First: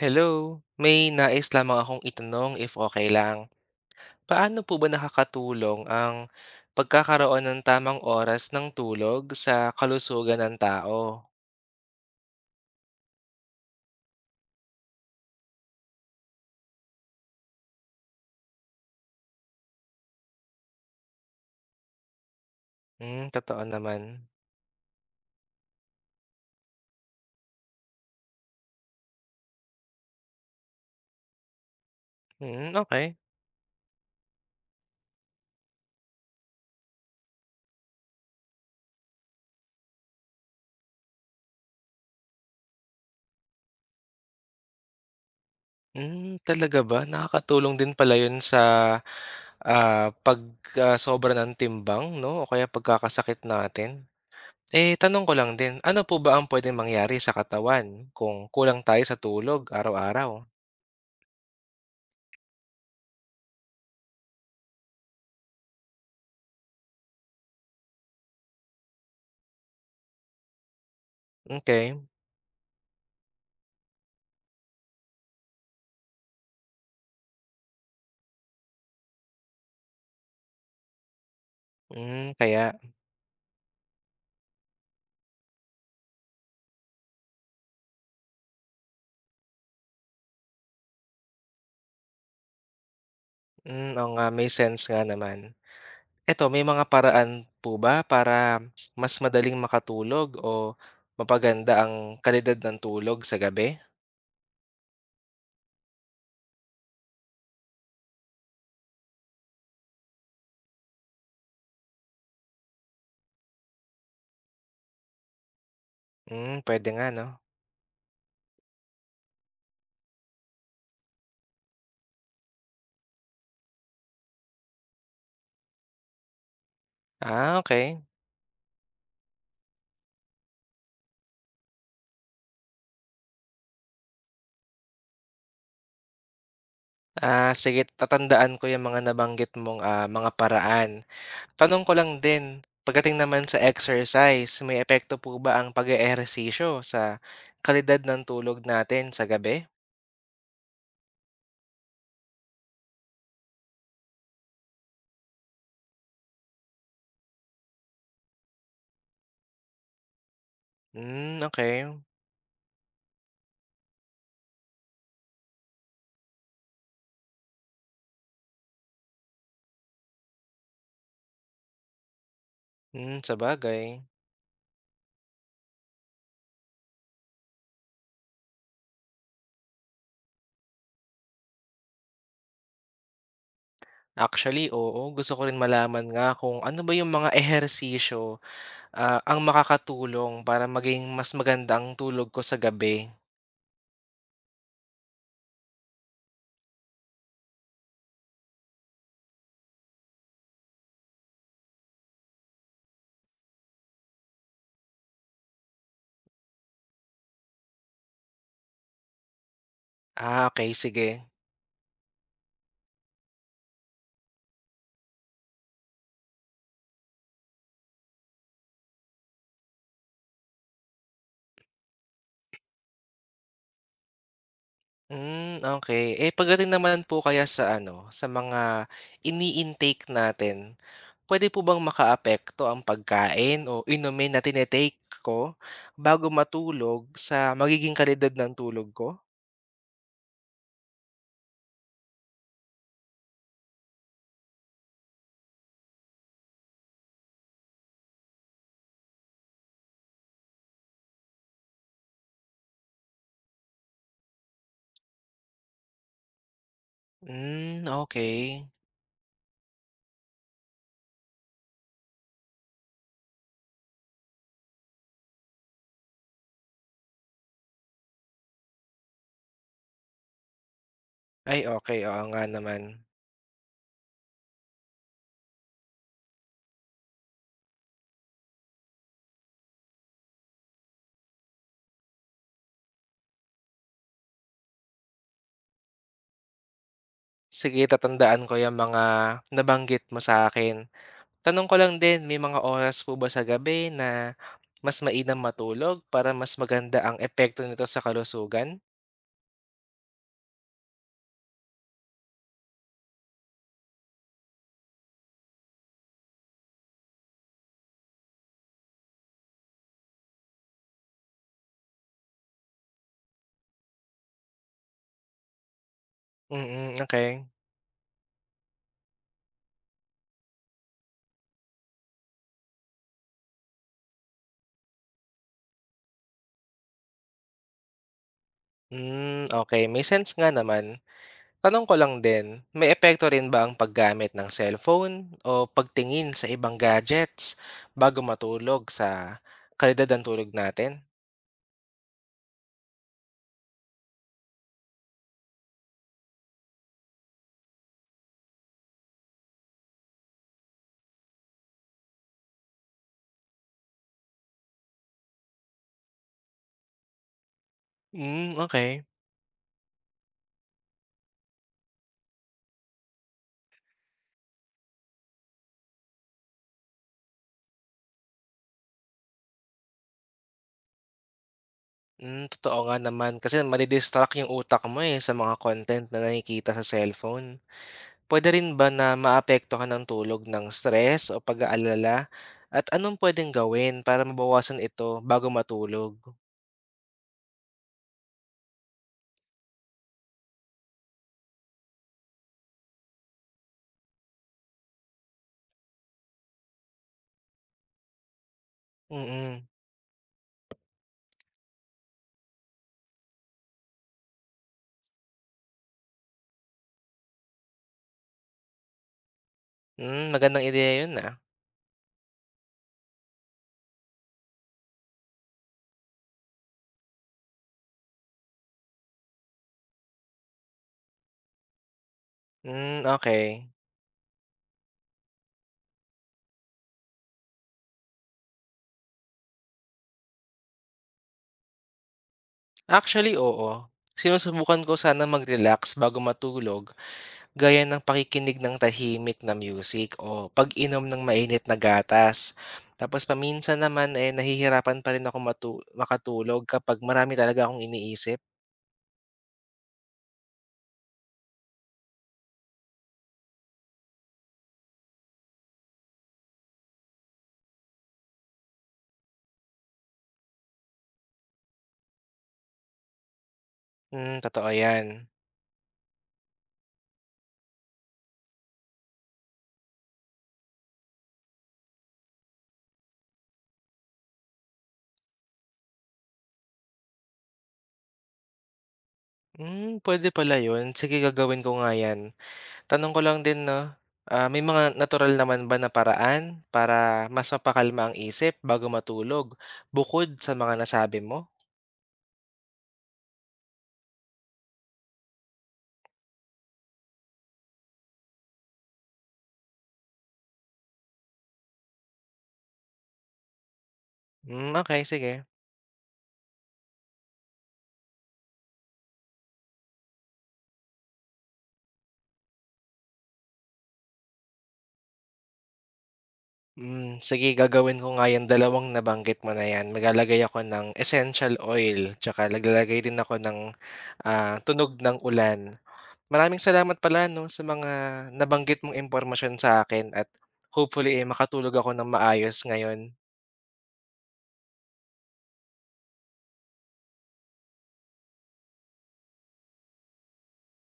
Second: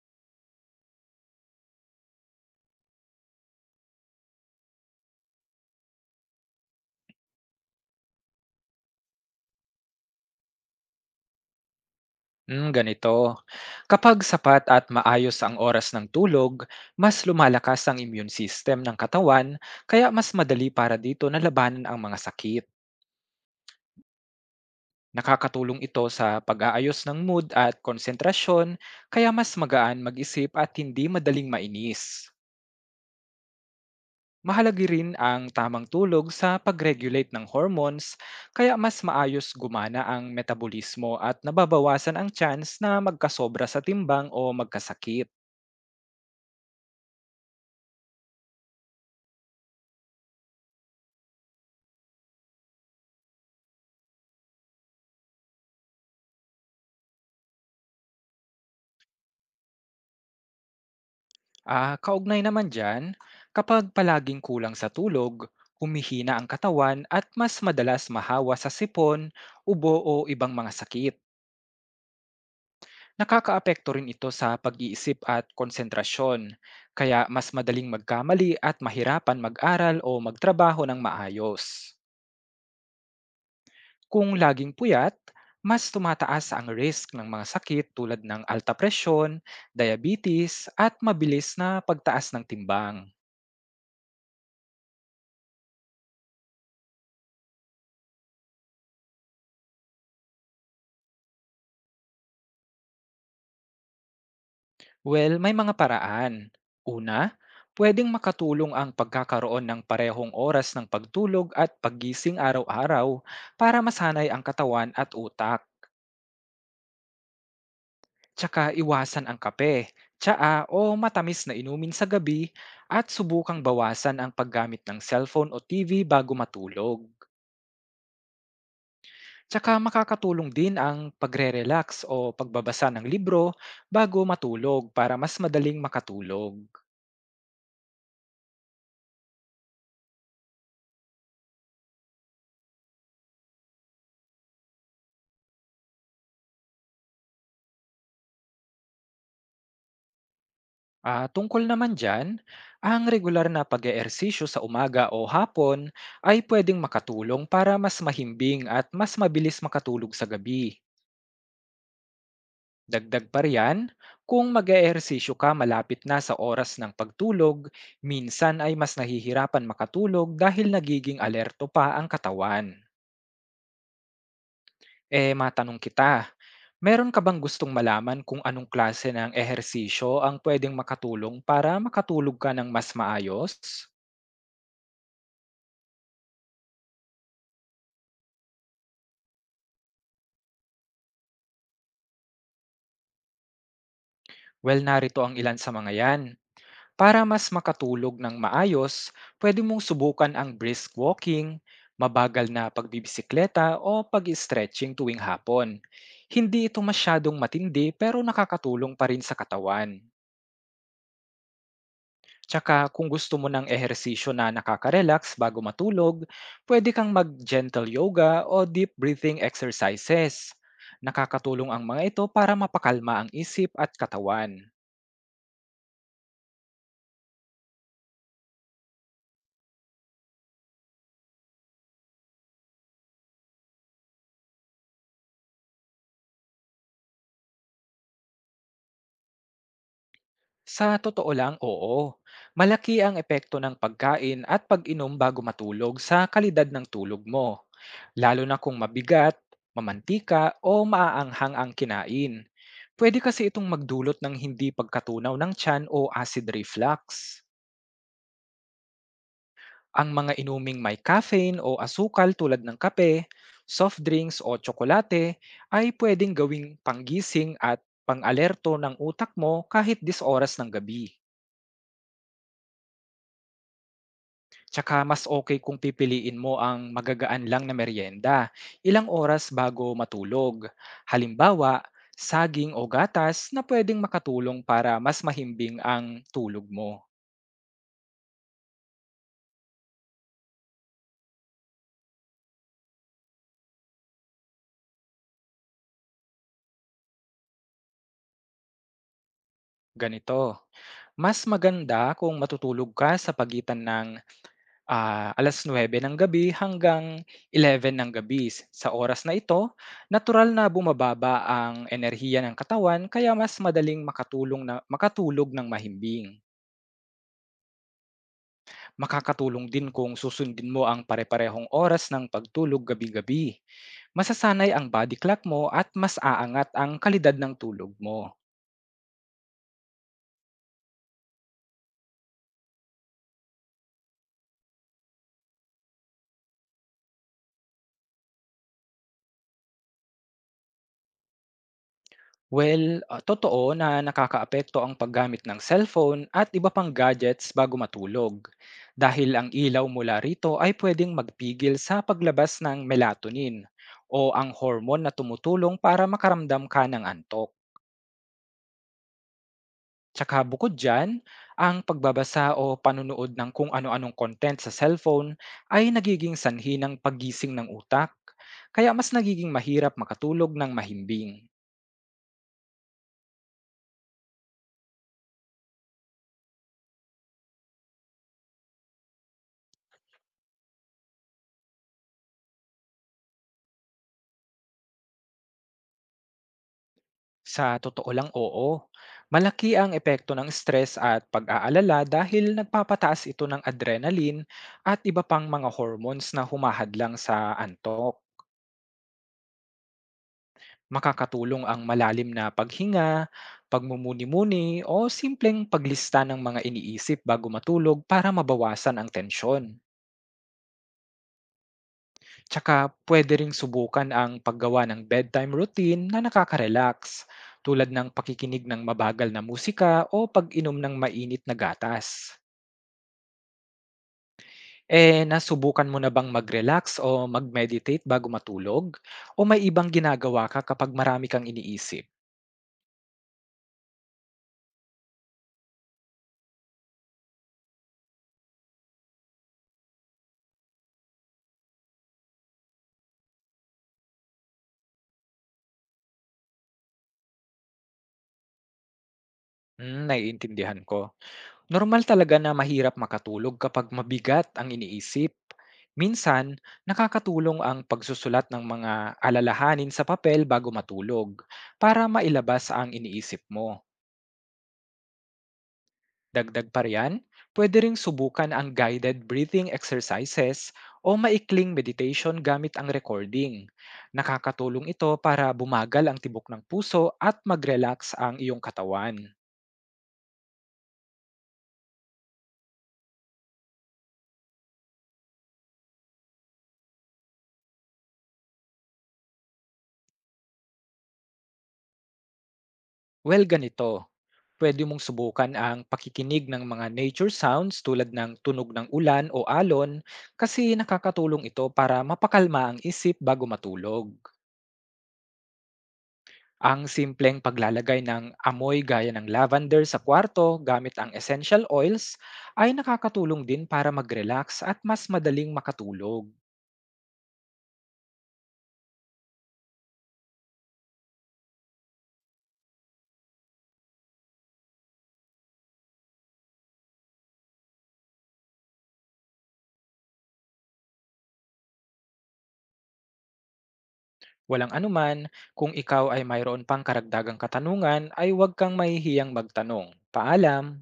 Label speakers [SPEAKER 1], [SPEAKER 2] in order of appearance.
[SPEAKER 1] Hello, may nais lamang akong itanong if okay lang. Paano po ba nakakatulong ang pagkakaroon ng tamang oras ng tulog sa kalusugan ng tao?
[SPEAKER 2] Hmm, ganito. Kapag sapat at maayos ang oras ng tulog, mas lumalakas ang immune system ng katawan, kaya mas madali para dito na labanan ang mga sakit.
[SPEAKER 1] Hmm, totoo naman.
[SPEAKER 2] Nakakatulong ito sa pag-aayos ng mood at konsentrasyon, kaya mas magaan mag-isip at hindi madaling mainis.
[SPEAKER 1] Hmm, okay.
[SPEAKER 2] Mahalaga rin ang tamang tulog sa pag-regulate ng hormones, kaya mas maayos gumana ang metabolismo at nababawasan ang chance na magkasobra sa timbang o magkasakit.
[SPEAKER 1] Hmm, talaga ba? Nakakatulong din pala yun sa, pagkasobra ng timbang 'no o kaya pagkakasakit natin. Eh, tanong ko lang din, ano po ba ang puwedeng mangyari sa katawan kung kulang tayo sa tulog araw-araw?
[SPEAKER 2] Ah, kaugnay naman dyan, kapag palaging kulang sa tulog, humihina ang katawan at mas madalas mahawa sa sipon, ubo o ibang mga sakit.
[SPEAKER 1] Okay.
[SPEAKER 2] Nakakaapekto rin ito sa pag-iisip at konsentrasyon, kaya mas madaling magkamali at mahirapan mag-aral o magtrabaho ng maayos.
[SPEAKER 1] Hmm, kaya.
[SPEAKER 2] Kung laging puyat, mas tumataas ang risk ng mga sakit tulad ng alta presyon, diabetes at mabilis na pagtaas ng timbang.
[SPEAKER 1] Hmm, oo nga, may sense nga naman. Eto, may mga paraan po ba para mas madaling makatulog o mapaganda ang kalidad ng tulog sa gabi?
[SPEAKER 2] Well, may mga paraan. Una, pwedeng makatulong ang pagkakaroon ng parehong oras ng pagtulog at paggising araw-araw para masanay ang katawan at utak.
[SPEAKER 1] Hmm, puwede nga 'no.
[SPEAKER 2] Tsaka iwasan ang kape, tsaa o matamis na inumin sa gabi at subukang bawasan ang paggamit ng cellphone o TV bago matulog.
[SPEAKER 1] Ah, okay.
[SPEAKER 2] Tsaka makakatulong din ang pagre-relax o pagbabasa ng libro bago matulog para mas madaling makatulog.
[SPEAKER 1] Ah, sige tatandaan ko yung mga nabanggit mong, mga paraan. Tanong ko lang din, pagdating naman sa exercise, may epekto po ba ang pag-eehersisyo sa kalidad ng tulog natin sa gabi?
[SPEAKER 2] Ah, tungkol naman dyan, ang regular na pag-eehersisyo sa umaga o hapon ay pwedeng makatulong para mas mahimbing at mas mabilis makatulog sa gabi.
[SPEAKER 1] Hmm, okey.
[SPEAKER 2] Dagdag pa riyan, kung mag-eehersisyo ka malapit na sa oras ng pagtulog, minsan ay mas nahihirapan makatulog dahil nagiging alerto pa ang katawan.
[SPEAKER 1] Hmm, bagay.
[SPEAKER 2] Eh matanong kita, meron ka bang gustong malaman kung anong klase ng ehersisyo ang pwedeng makatulong para makatulog ka ng mas maayos?
[SPEAKER 1] Actually, oo. Gusto ko rin malaman nga kung ano ba yung mga ehersisyo, ang makakatulong para maging mas maganda ang tulog ko sa gabi.
[SPEAKER 2] Well, narito ang ilan sa mga yan. Para mas makatulog ng maayos, pwede mong subukan ang brisk walking, mabagal na pagbibisikleta o pag-stretching tuwing hapon. Hindi ito masyadong matindi pero nakakatulong pa rin sa katawan.
[SPEAKER 1] Ah, okay sige.
[SPEAKER 2] Tsaka kung gusto mo ng ehersisyo na nakaka-relax bago matulog, pwede kang mag-gentle yoga o deep breathing exercises. Nakakatulong ang mga ito para mapakalma ang isip at katawan.
[SPEAKER 1] Hmm, okay. Eh, pagdating naman po kaya sa ano, sa mga ini-intake natin, pwede po bang makaapekto ang pagkain o inumin na tini ko bago matulog sa magiging kalidad ng tulog ko?
[SPEAKER 2] Sa totoo lang, oo. Malaki ang epekto ng pagkain at pag-inom bago matulog sa kalidad ng tulog mo, lalo na kung mabigat, mamantika o maaanghang ang kinain. Pwede kasi itong magdulot ng hindi pagkatunaw ng tiyan o acid reflux.
[SPEAKER 1] Hmm, okay.
[SPEAKER 2] Ang mga inuming may caffeine o asukal tulad ng kape, soft drinks o tsokolate ay pwedeng gawing panggising at pangalerto ng utak mo kahit 10 oras ng gabi.
[SPEAKER 1] Ay, okay. Oo nga naman.
[SPEAKER 2] Tsaka mas okay kung pipiliin mo ang magagaan lang na merienda ilang oras bago matulog. Halimbawa, saging o gatas na pwedeng makatulong para mas mahimbing ang tulog mo.
[SPEAKER 1] Sige, tatandaan ko 'yang mga nabanggit mo sa'kin. Tanong ko lang din, may mga oras po ba sa gabi na mas mainam matulog para mas maganda ang epekto nito sa kalusugan?
[SPEAKER 2] Ganito, mas maganda kung matutulog ka sa pagitan ng 9:00 ng gabi hanggang 11:00 ng gabi. Sa oras na ito, natural na bumababa ang enerhiya ng katawan kaya mas madaling makatulong na makatulog ng mahimbing.
[SPEAKER 1] Mm, mm, okay.
[SPEAKER 2] Makakatulong din kung susundin mo ang pare-parehong oras ng pagtulog gabi-gabi. Masasanay ang body clock mo at mas aangat ang kalidad ng tulog mo.
[SPEAKER 1] Hmm, okey, may sense nga naman. Tanong ko lang din, may epekto rin ba ang paggamit ng cellphone o pagtingin sa ibang gadgets bago matulog sa kalidad ng tulog natin?
[SPEAKER 2] Well, totoo na nakakaapekto ang paggamit ng cellphone at iba pang gadgets bago matulog. Dahil ang ilaw mula rito ay pwedeng magpigil sa paglabas ng melatonin o ang hormone na tumutulong para makaramdam ka ng antok.
[SPEAKER 1] Hmm, okey.
[SPEAKER 2] Tsaka bukod diyan, ang pagbabasa o panonood ng kung ano-anong content sa cellphone ay nagiging sanhi ng paggising ng utak, kaya mas nagiging mahirap makatulog ng mahimbing.
[SPEAKER 1] Hmm, totoo nga naman kasi madi yung utak mo, eh, sa mga content na nakikita sa cellphone. Puwede rin ba na maapektuhan ng tulog ng stress o pag-aalala at anong pwedeng gawin para mabawasan ito bago matulog?
[SPEAKER 2] Sa totoo lang oo, malaki ang epekto ng stress at pag-aalala dahil nagpapataas ito ng adrenaline at iba pang mga hormones na humahadlang sa antok.
[SPEAKER 1] Mm-mm. Mm.
[SPEAKER 2] Makakatulong ang malalim na paghinga, pagmumuni-muni o simpleng paglista ng mga iniisip bago matulog para mabawasan ang tensyon.
[SPEAKER 1] Hmm, magandang ideya 'yun, ah.
[SPEAKER 2] Tsaka pwede ring subukan ang paggawa ng bedtime routine na nakaka-relax tulad ng pakikinig ng mabagal na musika o pag-inom ng mainit na gatas.
[SPEAKER 1] Hmm, okay.
[SPEAKER 2] Eh, nasubukan mo na bang mag-relax o mag-meditate bago matulog? O may ibang ginagawa ka kapag marami kang iniisip?
[SPEAKER 1] Actually, oo. Sinusubukan ko sana mag-relax bago matulog, gaya ng pakikinig ng tahimik na music o pag-inom ng mainit na gatas. Tapos paminsan naman, eh, nahihirapan pa rin ako makatulog kapag marami talaga akong iniisip.
[SPEAKER 2] Hmm, naiintindihan ko. Normal talaga na mahirap makatulog kapag mabigat ang iniisip. Minsan, nakakatulong ang pagsusulat ng mga alalahanin sa papel bago matulog para mailabas ang iniisip mo.
[SPEAKER 1] Hmm, totoo yan.
[SPEAKER 2] Dagdag pa riyan, pwede ring subukan ang guided breathing exercises o maikling meditation gamit ang recording. Nakakatulong ito para bumagal ang tibok ng puso at mag-relax ang iyong katawan.
[SPEAKER 1] Hmm, puwede pala yun. Sige, gagawin ko nga yan. Tanong ko lang din 'no, may mga natural naman ba na paraan para mas mapakalma ang isip bago matulog, bukod sa mga nasabi mo?
[SPEAKER 2] Well, ganito, pwede mong subukan ang pakikinig ng mga nature sounds tulad ng tunog ng ulan o alon kasi nakakatulong ito para mapakalma ang isip bago matulog.
[SPEAKER 1] Hmm, okay sige.
[SPEAKER 2] Ang simpleng paglalagay ng amoy gaya ng lavender sa kwarto gamit ang essential oils ay nakakatulong din para mag-relax at mas madaling makatulog.
[SPEAKER 1] Hmm, sige gagawin ko nga 'yang dalawang nabanggit mo na 'yan. Maglalagay ako ng essential oil tsaka naglalagay din ako ng, tunog ng ulan. Maraming salamat pala 'no, sa mga nabanggit mong impormasyon sa akin at hopefully, eh, makatulog ako ng maayos ngayon.
[SPEAKER 2] Walang anuman, kung ikaw ay mayroon pang karagdagang katanungan ay huwag kang mahihiyang magtanong. Paalam!